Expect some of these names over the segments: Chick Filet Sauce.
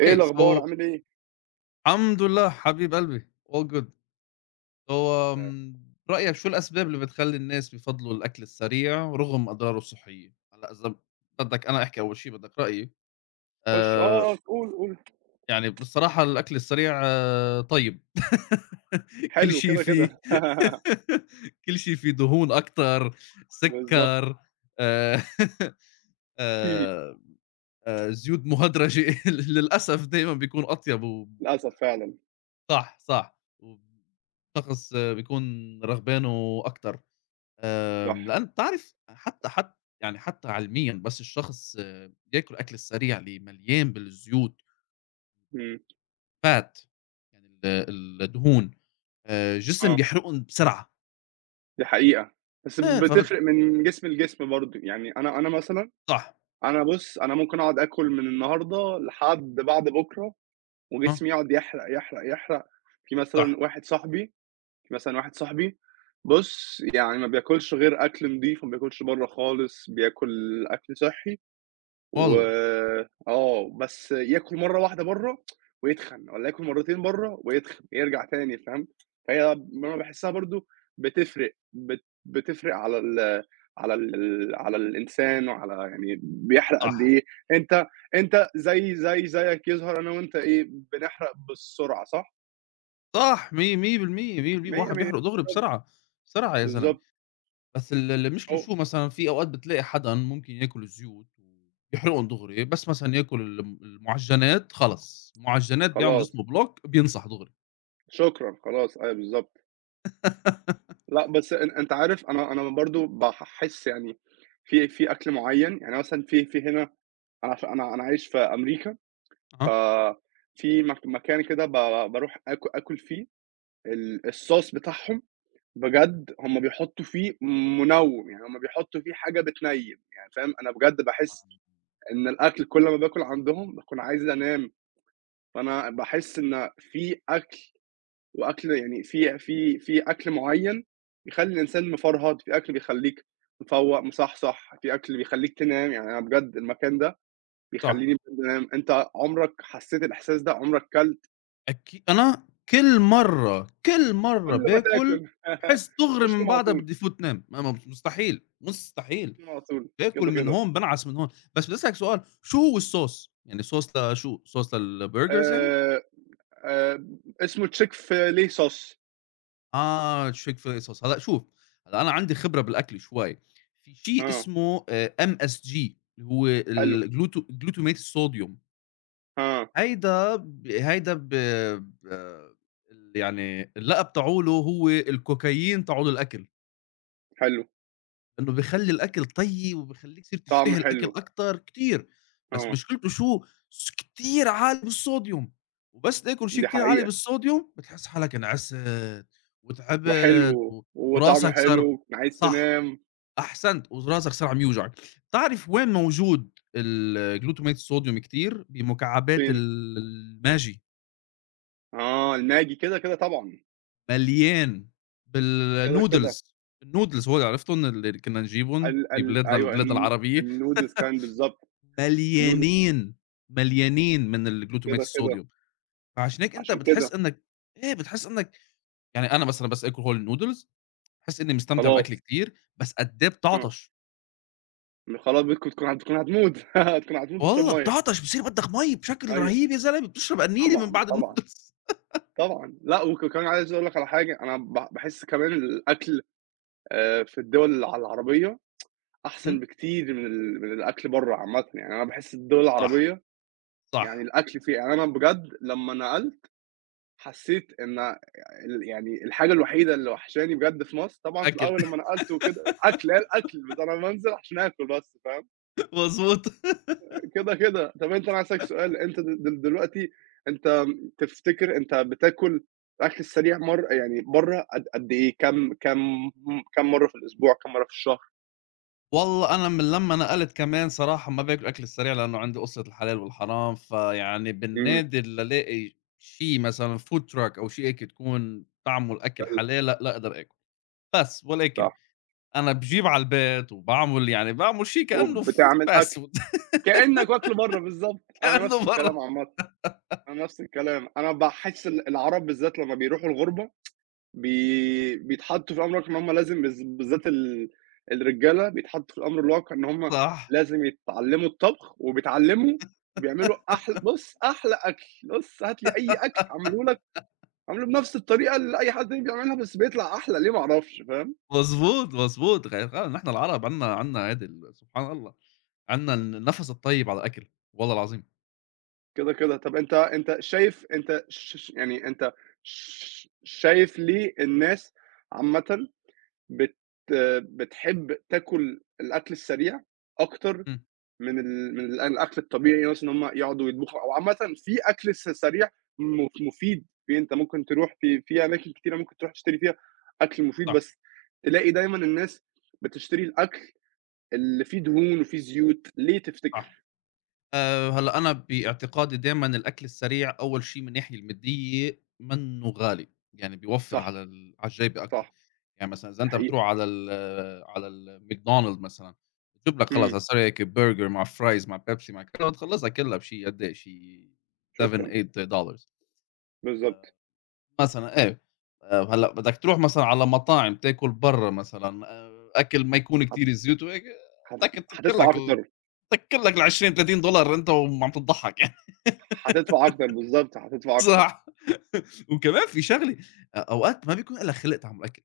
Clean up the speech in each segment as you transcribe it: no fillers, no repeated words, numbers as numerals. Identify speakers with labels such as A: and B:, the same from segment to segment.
A: إيه الأخبار
B: so
A: عامل إيه؟
B: الحمد لله حبيب قلبي. All good. هو
A: لا.
B: برأيك شو الأسباب اللي بتخلّي الناس بيفضّلوا الأكل السريع رغم أضراره الصحية؟ هلأ إذا بدّك أنا أحكي، أول شي بدّك رأيي.
A: خُش آه،
B: آآ،
A: آه، قُل، قُل.
B: يعني بصراحة الأكل السريع طيب كل
A: حلو
B: شي
A: كده، كده.
B: فيه. كل شي فيه دهون أكتر،
A: بالضبط،
B: سكّر، آآ آآ زيوت مهدرجة. للأسف دايمًا بيكون أطيب، و
A: للأسف فعلًا.
B: صح، صح، وشخص بيكون رغبانه أكتر.
A: صح.
B: لأن بتعرف حتى حت يعني حتى علميًا، بس الشخص بياكل الأكل السريع اللي مليان بالزيوت،
A: إمم،
B: fat، يعني ال الدهون، الجسم
A: آه،
B: بيحرقهم بسرعة.
A: دي حقيقة. بس
B: فبت
A: بتفرق من جسم لجسم برضه، يعني أنا مثلًا.
B: صح،
A: أنا بُص، أنا ممكن أقعد آكل من النهارده لحد بعد بُكرة
B: آه،
A: وجسمي يقعد يحرق، يحرق، يحرق. في
B: صح،
A: مثلًا واحد صاحبي في مثلًا واحد صاحبي بُص، يعني ما بياكلش غير أكل نضيف، ما بياكلش برّه خالص، بياكل أكل صحّي، و
B: والله،
A: آه، بس ياكل مرّة واحدة برّه ويتخن، والّا ياكل مرّتين برّه ويتخن، يرجع تاني فاهم؟ فهي أنا باحسّها برضه، بتفرق بتفرق على ال على ال على الإنسان وعلى يعني بيحرق قد
B: صح،
A: إيه. أنت أنت زي زيك يظهر أنا وأنت إيه، بنحرق بالسرعة صح؟
B: صح، مِيّة بالمِيّة، 100%
A: 100،
B: الواحد
A: 100
B: بيحرق دغري
A: بالضبط،
B: بسرعة، بسرعة يا زلمة.
A: بالضبط.
B: بس اللي مش
A: هو
B: الشو، مثلًا في أوقات بتلاقي حدًا ممكن ياكل الزيوت ويحرقن دغري، بس مثلًا ياكل المعجنات خلص، المعجنات بيعمل
A: خلاص،
B: جسمه بلوك، بينصح دغري.
A: شكرًا، خلاص أيوه بالضبط. لأ، بس أنت عارف أنا برضه باحس يعني في في أكل معيّن، يعني مثلًا في هنا أنا عشان أنا عايش في أمريكا.
B: أها.
A: ففي مكان كده باروح آكل فيه الsauce بتاعهم، بجد هم بيحطّوا فيه منوّم، يعني هم بيحطّوا فيه حاجة بتنيّم، يعني فاهم، أنا بجد باحس إن الأكل كل ما باكل عندهم باكون عايز أنام. فأنا باحس إن في أكل وأكل، يعني في في أكل معيّن بيخلّي الإنسان مفرهد، في أكل بيخلّيك مفوّق، مصحصح، في أكل بيخلّيك تنام، يعني أنا بجد المكان ده
B: صح.
A: بيخلّيني بجد أنام. أنت عمرك حسّيت الإحساس ده، عمرك كلت
B: أكي، أنا كل مرّة، كل مرّة
A: كل ما
B: باكل،
A: تاكل؟
B: باحس دغري
A: خُش
B: من
A: نام على
B: بعدها
A: طول،
B: بدي فوت نام، ما مستحيل،
A: خُش
B: مستحيل.
A: نام على طول
B: باكل
A: كده،
B: من
A: كده.
B: هون بانعس من هون. بس بدي أسألك سؤال، شو هو الصوص؟ يعني صوص لشو؟ صوص للburgers يعني؟
A: آآ، آآ، اسمه Chick Filet Sauce.
B: آه، شيك في الصلصة. هلأ شوف، هلأ أنا عندي خبرة بالأكل شوي. في شيء
A: آه،
B: اسمه MSG، اللي هو
A: حلو،
B: جلوتامات الصوديوم.
A: آه،
B: هيدا ب هيدا ب ب ال يعني اللقب تاعه له هو الكوكايين تاعه الأكل.
A: حلو،
B: إنه بيخلّي الأكل طيّب وبيخلّيك تصير تشتهي
A: طعمه
B: الأكل
A: حلو.
B: أكتر كتير. بس
A: آه،
B: مشكلته شو؟ كتير عالي بالصوديوم. وبس تاكل شي
A: دي
B: كتير عالي
A: حقيقة،
B: بالصوديوم، بتحس حالك انعست وتعبت،
A: وحلو وطعمه
B: وراسك صار،
A: حلو، عايز
B: صح،
A: تنام.
B: أحسنت، وراسك صار عم يوجعك. بتعرف وين موجود الglutamate الصوديوم كتير؟ بمكعبات
A: فين؟
B: الماجي،
A: آه، الماجي كده، كده طبعًا.
B: مليان،
A: كده، كده.
B: بالnoodles. الnoodles هول عرفتن اللي كنّا نجيبن
A: ال ال أيوه،
B: ببلادنا العربية؟
A: الnoodles كمان بالضبط. الnoodles
B: مليانين، مليانين من الجلوتامات
A: كده، كده.
B: الصوديوم. فعشان هيك أنت
A: عشان
B: بتحس
A: كده.
B: إنك، إيه، بتحس إنك، يعني أنا مثلًا بس آكل Whole noodles باحس إني مستمتع بالأكل
A: خلاص،
B: كتير، بس قد إيه
A: آه،
B: بتعطش.
A: خلاص بتكون تكون هتكون هتموت، هتكون هتموت تشرب
B: والله
A: مَيّة.
B: بتعطش، بيصير بدك مَيّة بشكل
A: أيوه،
B: رهيب يا زلمة، بتشرب قنينة من
A: طبعًا،
B: بعد
A: طبعًا،
B: الnoodles.
A: طبعًا. لأ، كمان عايز أقول لك على حاجة. أنا باحس كمان الأكل في الدول العربية أحسن
B: إمم،
A: بكتير من من الأكل برّه عامةً، يعني أنا باحس الدول
B: صح،
A: العربية يعني
B: صح،
A: الأكل فيها، يعني أنا بجد لمّا نقلت حسيت إن يعني الحاجة الوحيدة اللي وحشاني بجد في مصر، طبعًا في
B: أكل.
A: الأول لمّا نقلت وكده الأكل، هي الأكل، بس أنا بانزل عشان آكل بس فاهم.
B: مضبوط.
A: كده، كده. طَب أنا هاسألك سؤال. أنت د د دلوقتي، أنت تفتكر أنت بتاكل الأكل السريع مَرّة يعني برّه قد إيه، كام مرّة في الأسبوع، كام مرّة في الشهر؟
B: والله أنا من لمّا نقلت كمان، صراحة ما باكل الأكل السريع لأنه عندي قصّة الحلال والحرام، فيعني
A: إمم،
B: بالنادر لالاقي شي مثلًا food truck أو شي هيك تكون طعمه الأكل
A: حلو،
B: حلال، لأ، لا أقدر آكل. بس ولكن
A: صح.
B: أنا باجيب على البيت وباعمل، يعني باعمل شي كإنه
A: وبتعمل أكل
B: fast food.
A: كإنّك واكله برّه بالضبط، أنا نفس
B: كإنه
A: الكلام
B: برّا.
A: عامةً، أنا نفس الكلام. أنا باحس العرب بالذات لمّا بيروحوا الغُربة، بيتحطّوا في الأمر الواقع إن هم لازم، بالذات الرجالة بيتحطّوا في الأمر الواقع إن هم
B: صح،
A: لازم يتعلّموا الطبخ، وبيتعلّموا، بيعملوا بُص، أحلى أكل. بُص، هات لي أي أكل أعمله لك، أعمله بنفس الطريقة اللي أي حد تاني بيعملها بس بيطلع أحلى، ليه ما أعرفش فاهم.
B: مضبوط، مضبوط. فعلًا نحن العرب عندنا هيدي ال، سبحان الله، عندنا النَفَس الطيب على الأكل، والله العظيم.
A: كده، كده. طَب أنت شايف، أنت ش ش يعني أنت شايف ليه الناس عامةً بت بتحب تاكل الأكل السريع أكتر
B: إمم،
A: من ال من ال الأكل الطبيعي، مثلًا إن هم يقعدوا يطبخوا، أو عامةً في أكل سريع مفيد، في أنت ممكن تروح في أماكن كتيرة ممكن تروح تشتري فيها أكل مفيد،
B: صح،
A: بس تلاقي دايمًا الناس بتشتري الأكل اللي فيه دهون وفيه زيوت، ليه
B: صح.
A: تفتكر؟
B: هلأ أنا باعتقادي دايمًا الأكل السريع أول شي من الناحية المادية منّه غالي، يعني بيوفّر
A: صح،
B: على على الجيب أكتر.
A: صح،
B: يعني مثلًا إذا
A: دي
B: أنت
A: حقيقة.
B: بتروح على على الماكدونالد مثلًا، بتجيب لك خلص
A: إمم،
B: على السريع هيك برجر مع فرايز مع بيبسي مع كده وتخلّصها كلّها بشي قد إيه، شي $7،
A: شكرًا،
B: $8
A: بالضبط.
B: مثلًا، إيه. هلأ بدك تروح مثلًا على مطاعم تاكل برّا، مثلًا أكل ما يكون
A: هت
B: كتير زيوت وهيك،
A: هت
B: بدك
A: هتدفع أكتر،
B: تسكّر لك ال20، $30 أنت وعم تتضحّك.
A: هتدفع أكتر، بالضبط، هتدفع أكتر،
B: صح. وكمان في شغلي، أوقات ما بيكون إلّا خلق تعمل أكل.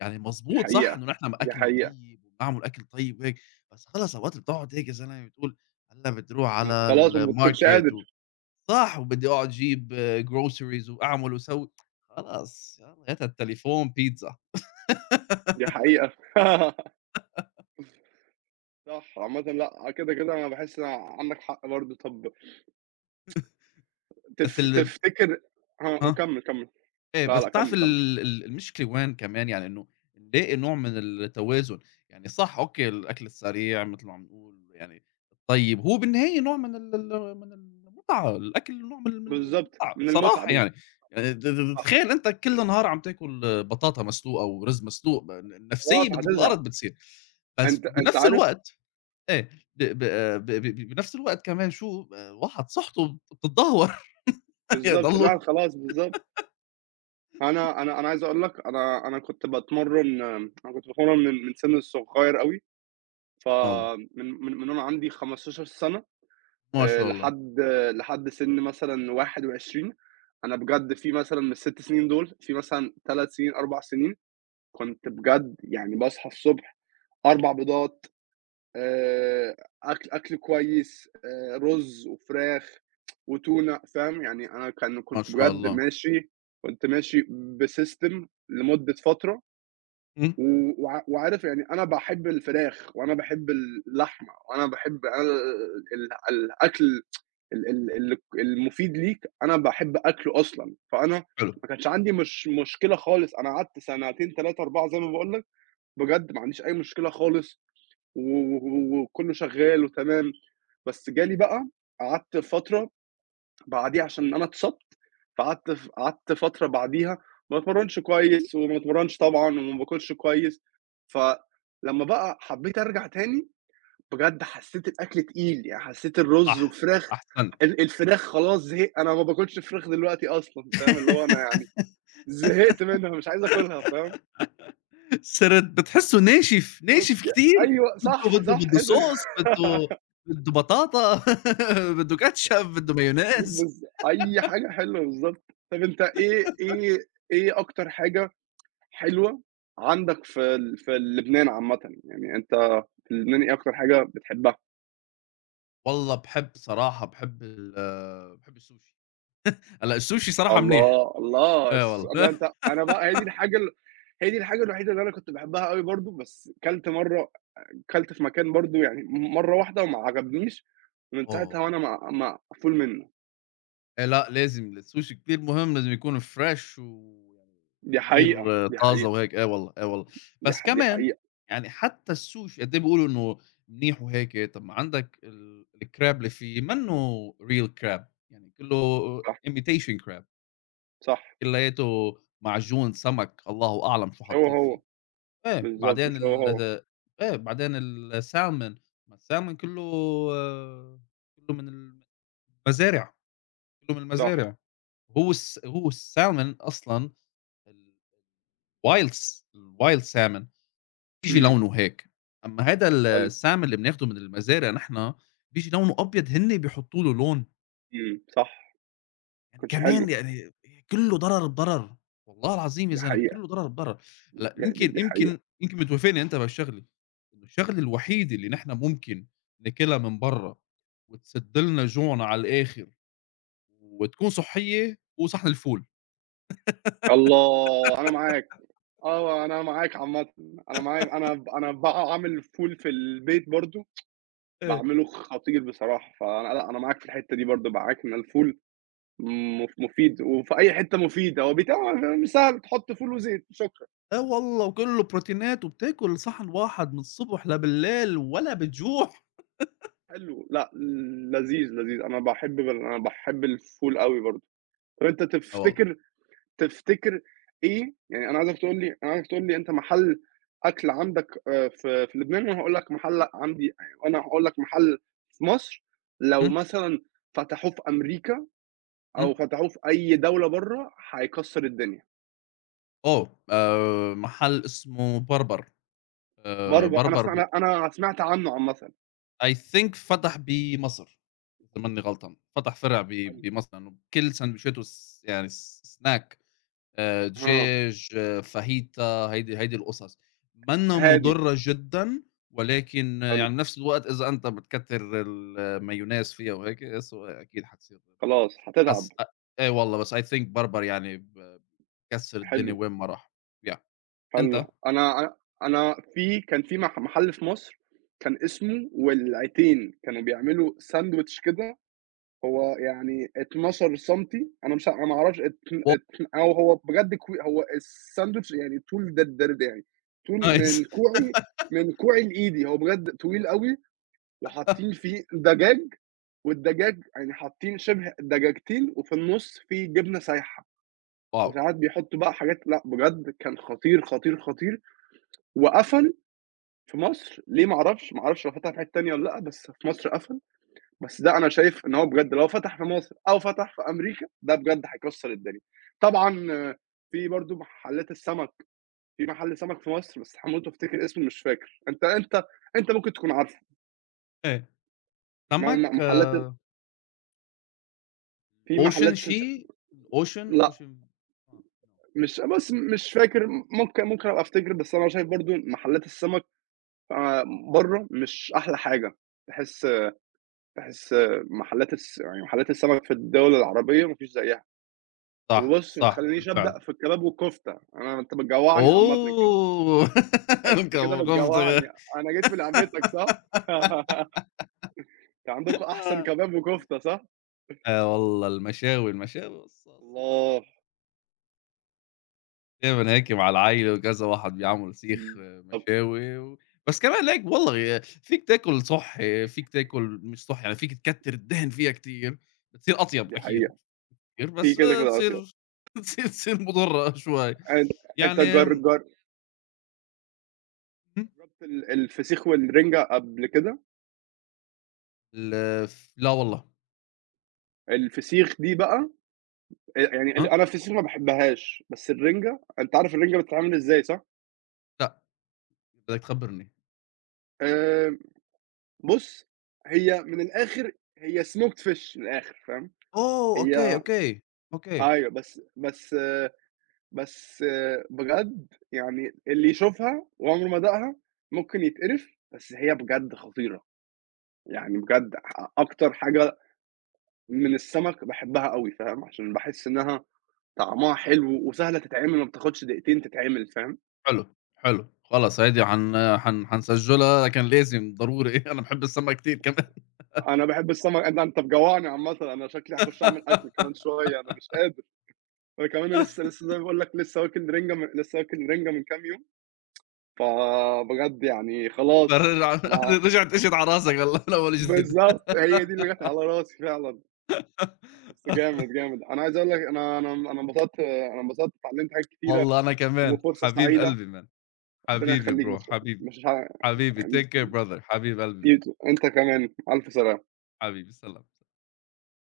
B: يعني
A: دي
B: مضبوط صح
A: حقيقة،
B: إنه نحن
A: دي
B: أكلنا
A: حقيقة.
B: طيب وبنعمل أكل طيب وهيك، بس خلص أوقات بتقعد هيك يا زلمة بتقول هلّأ بدي أروح على
A: خلاص ما بتكونش
B: الmarket، و،
A: قادر،
B: صح، وبدي أقعد أجيب groceries وأعمل وأسوي، خلاص يالّا هات على التليفون بيتزا.
A: دي حقيقة. صح، عامةً لأ، كده، كده أنا باحس إن عندك حق برضه. طب
B: بس ال
A: تفتكر. آه،
B: ها؟
A: وكمّل، كمّل.
B: إيه،
A: لا،
B: بس
A: لأ،
B: بتعرف
A: كمّل، كمّل.
B: ال المشكلة وين كمان، يعني إنه نلاقي نوع من التوازن. يعني صح، أوكي، الأكل السريع متل ما عم نقول يعني الطيب، هو بالنهاية نوع من ال ال من المتعة، الأكل نوع من
A: بالضبط،
B: المتعة
A: من المتعة
B: بصراحة، يعني، يعني ت ت
A: صح،
B: تخيل أنت كل نهار عم تاكل بطاطا مسلوقة ورز مسلوق، النفسية
A: خلاص هتزهق.
B: بالأرض بتصير. بس
A: أنت
B: بنفس
A: عارف،
B: الوقت إيه، ب ب ب ب بنفس الوقت كمان شو الواحد صحته بتتدهور.
A: بالضبط،
B: يضلوا.
A: الواحد خلاص بالضبط. أنا عايز أقول لك، أنا كنت باتمرّن، أنا كنت باتمرّن من سِن صغير أوي،
B: والله
A: فمن من من وأنا عندي 15 سَنة،
B: ما شاء الله،
A: لحد سِن مثلًا 21. أنا بجد في مثلًا من ال6 سنين دول، في مثلًا 3 سنين، 4 سنين كنت بجد يعني باصحى الصبح 4 بيضات، آآ أكل كويس، رز وفراخ وتونة فاهم، يعني أنا
B: ما
A: كنت
B: شاء
A: بجد
B: الله.
A: ماشي، كنت ماشي بsystem لمدة فترة.
B: إمم،
A: و وعارف، يعني أنا باحب الفراخ وأنا باحب اللحمة وأنا باحب، أنا الأكل ال ال ال المفيد ليك أنا باحب أكله أصلًا، فأنا
B: حلو،
A: ما كانش عندي مش مشكلة خالص. أنا قعدت سنتين، 3، 4 زي ما باقول لك، بجد ما عنديش أي مشكلة خالص، و و وكُلّه شغّال وتمام. بس جالي بقى، قعدت فترة بعديها عشان أنا اتصبت، فقعدت ف قعدت فترة بعديها ما باتمرّنش كويس وما باتمرّنش طبعًا وما باكلش كويس. فلمّا بقى حبّيت أرجع تاني، بجد حسّيت الأكل تقيل، يعني حسّيت الرُز
B: صح،
A: وفراخ،
B: أحسنت.
A: الفراخ خلاص زهق. أنا ما باكلش فراخ دلوقتي أصلًا فاهم، اللي هو أنا يعني زهقت منها، مش عايز آكلها فاهم.
B: السرد بتحسّه ناشف،
A: مشك
B: ناشف كتير،
A: أيوه صح،
B: بده
A: صح،
B: بده
A: تحس.
B: صوص، بده بطاطا، بده كاتشب، بده مايونيز.
A: أي حاجة حلوة بالضبط. طَب أنت إيه أكتر حاجة حلوة عندك في في لبنان عامةً؟ يعني أنت في لبنان إيه أكتر حاجة بتحبها؟
B: والله باحب، صراحة باحب باحب السوشي. هلأ السوشي صراحة منيح،
A: الله، الله
B: آه
A: الص ده
B: والله.
A: أنت أنا بقى هي دي الحاجة هي دي الحاجة الوحيدة اللي أنا كنت باحبها أوي برضه، بس كلت مرّة، كلت في مكان برضه يعني مرّة واحدة وما عجبنيش. ومن ساعتها
B: آه.
A: وأنا مقفول منّه.
B: لأ، لازم السوشي كتير مهم، لازم يكون fresh ويعني
A: دي حقيقة،
B: كتير
A: دي
B: طازة
A: حقيقة،
B: وهيك، آه والله، آه والله. بس
A: دي
B: كمان،
A: حقيقة.
B: يعني حتى السوشي قد إيه بيقولوا إنه منيح وهيك، طَب ما عندك الcrab اللي فيه منّه real crab، يعني كُلّه
A: صح،
B: imitation crab،
A: صح.
B: كلّياته معجون سمك، الله أعلم شو
A: هو،
B: حاطّين
A: هو.
B: فيه. إيه،
A: بالضبط،
B: بعدين
A: مش هو،
B: ال
A: هو.
B: إيه، بعدين الsalmon، ما الsalmon كُلّه، آه، كُلّه من المزارع، كُلّه من
A: صح.
B: المزارع. هو الsalmon أصلًا الwild، الwild salmon بييجي
A: إمم،
B: لونه هيك. أمّا هيدا
A: حلو،
B: الsalmon اللي بناخده من المزارع نحن، بييجي لونه أبيض، هن بيحطّوا له لون.
A: صح، ما
B: يعني
A: كانش
B: كمان،
A: حلو،
B: يعني كلّه ضرر بضرر، والله العظيم يا
A: دي
B: زلمة
A: حقيقة،
B: كلّه ضرر بضرر. هلأ
A: دي حقيقة.
B: يمكن بتوافقني أنت بهالشغلة، إنه الشغلة الوحيدة اللي نحن ممكن ناكلها من برّا، وتسد لنا جوعنا على الآخر، وتكون صحّية، هو صحن الفول.
A: الله! أنا معاك، آه، أنا معاك عامةً، أنا معاك، أنا أنا باعمل فول في البيت برضه،
B: إيه.
A: باعمله خطير بصراحة. فأنا لأ، أنا معاك في الحتة دي برضه، معاك إن الفول مفيد وفي أي حتة مفيد، هو بيتعمل سهل، تحط فول وزيت، شكرًا.
B: آه والله، وكلّه بروتينات، وبتاكل صحن واحد من الصبح لبليل ولا بتجوع.
A: حلو، لأ، لذيذ، لذيذ، أنا باحب أنا باحب الفول أوي برضه. طب أنت
B: آه والله.
A: تفتكر إيه، يعني أنا عايزك تقول لي، أنت محل أكل عندك في لبنان وأنا هاقول لك محل عندي، وأنا هاقول لك محل في مصر، لو
B: إمم،
A: مثلًا فتحوه في أمريكا
B: إمم،
A: أو فتحوه في أي دولة برّه هيكسّر الدنيا.
B: آه، محل اسمه بربر،
A: أنا
B: بربر،
A: أنا سمعت عنه عامةً.
B: I think فتح بمصر، إذا ماني غلطان، فتح فرع
A: حلو،
B: بمصر، لأنه كل ساندويشاته، يعني س- سناك.
A: آه،
B: دجاج، آه، فاهيتا، هيدي القصص، مَنّا
A: هادي.
B: مُضرّة جدًا، ولكن آه،
A: حلو،
B: يعني بنفس الوقت إذا أنت بتكتّر المايونيز فيها وهيك، سو أكيد حتصير مُضرّة.
A: خلاص هتتعب.
B: بس أ إيه والله، بس I think بربر يعني كسّر الدنيا
A: حلو،
B: وين ما راح، yeah. أنت؟
A: حلو. أنا في محل في مصر كان اسمه والعيتين، كانوا بيعملوا ساندويتش كده، هو يعني 12 سنتي. أنا مش أنا ما أعرفش، اتن
B: Wow.
A: اتن أو هو بجد هو الساندويتش يعني طول ده يعني طول
B: Nice.
A: من كوعي، من كوعي لإيدي، هو بجد طويل أوي، وحاطين فيه دجاج، والدجاج يعني حاطين شبه دجاجتين وفي النُص في جبنة سايحة،
B: واو!
A: وساعات بيحطّوا بقى حاجات، لأ بجد كان خطير، خطير، خطير، وقفل في مصر ليه ما أعرفش. ما أعرفش هو فتح في حتّة تانية والّا لأ، بس في مصر قفل. بس ده أنا شايف إن هو بجد لو فتح في مصر أو فتح في أمريكا، ده بجد هيكسّر الدنيا. طبعًا آه، في برضه محلّات السَمَك، في محل سَمَك في مصر بس هاموت وافتكر اسمه، مش فاكر. أنت أنت ممكن تكون عارفه.
B: إيه،
A: م
B: سمك،
A: م محلّات،
B: آه،
A: في
B: ocean
A: محلّات س
B: شي،
A: س لأ،
B: ocean، آه، no.
A: مش، بس مش فاكر، ممكن أبقى أفتكر. بس أنا شايف برضه محلّات السَمَك آآ برّه مش أحلى حاجة. تحس، تحس محلّات يعني محلّات السَمَك في الدول العربية ما فيش زيّها.
B: صح،
A: وبُص، ما
B: صح
A: تخلّينيش
B: بالفعل.
A: أبدأ في الكباب والكفتة، أنا أنت بتجوّعني عامةً كده،
B: أوه!
A: أنت كده
B: الكابوكوفتة.
A: بتجوّعني. أنا جيت في لعبتك صح؟ أنتم عندكم أحسن كباب وكفتة صح؟
B: آه والله المشاوي، المشاوي بس أصل كبير،
A: الله!
B: دايمًا هناكي مع العيّل وكذا واحد بيعمل سيخ، آه،
A: بالضبط،
B: مشاوي و، بس كمان هناك والله يا، فيك تاكل صحّي، فيك تاكل مش صحّي، يعني فيك تكتّر الدهن فيها كتير، بتصير أطيب
A: دي
B: أكيد
A: حقيقة،
B: كتير،
A: في
B: بس
A: كده،
B: آه،
A: كده أطيب.
B: تصير تصير مُضرّة شوي.
A: أن أنت
B: يعني
A: جر جر جربت الفسيخ والرِنجة قبل كده؟
B: ال ف لا والله.
A: الفسيخ دي بقى، يعني
B: ها؟
A: أنا الفسيخ ما باحبهاش، بس الرِنجة أنت عارف الرِنجة بتتعمل إزاي صح؟
B: لأ، بدّك تخبّرني.
A: آآ بُص، هي من الآخر، هي smoked fish من الآخر فاهم؟
B: أوه! أوكي،
A: هي
B: أوكي، أوكي.
A: أيوه، بس بجد يعني اللي يشوفها وعمره ما داقها ممكن يتقرف، بس هي بجد خطيرة، يعني بجد أ أكتر حاجة من السمك باحبها أوي فاهم، عشان باحس إنها طعمها حلو وسهلة تتعمل، ما بتاخدش دقيقتين تتعمل فاهم.
B: حلو، حلو، خلاص هذه حن حن حنسجّلها، لكن لازم ضروري. أنا باحب السمّك كتير كمان.
A: أنا باحب السمك ده، أنت مجوّعني عامةً، أنا شكلي هاخش أعمل أكل كمان شوية، أنا مش قادر. أنا كمان لسه لسه زي ما باقول لك لسه واكل رِنجة، لسه واكل رِنجة من كام يوم، فبجد يعني خلاص،
B: فرجع
A: أنا
B: رجعت إجت على راسك هلّأ من أول وجديد.
A: بالضبط، هي دي اللي جات على راسي فعلًا. بس جامد، جامد. أنا عايز أقول لك، أنا انبسطت، أنا انبسطت، اتعلمت حاجات كتيرة،
B: والله أنا كمان،
A: وفرصة
B: حبيب
A: سعيدة،
B: قلبي man.
A: ربنا
B: حبيبي
A: يخليك.
B: bro،
A: مش،
B: حبيبي.
A: مش ه
B: حبيبي take care brother، حبيب قلبي man.
A: أنت انت كمان، ألف سلامة.
B: حبيبي سلام.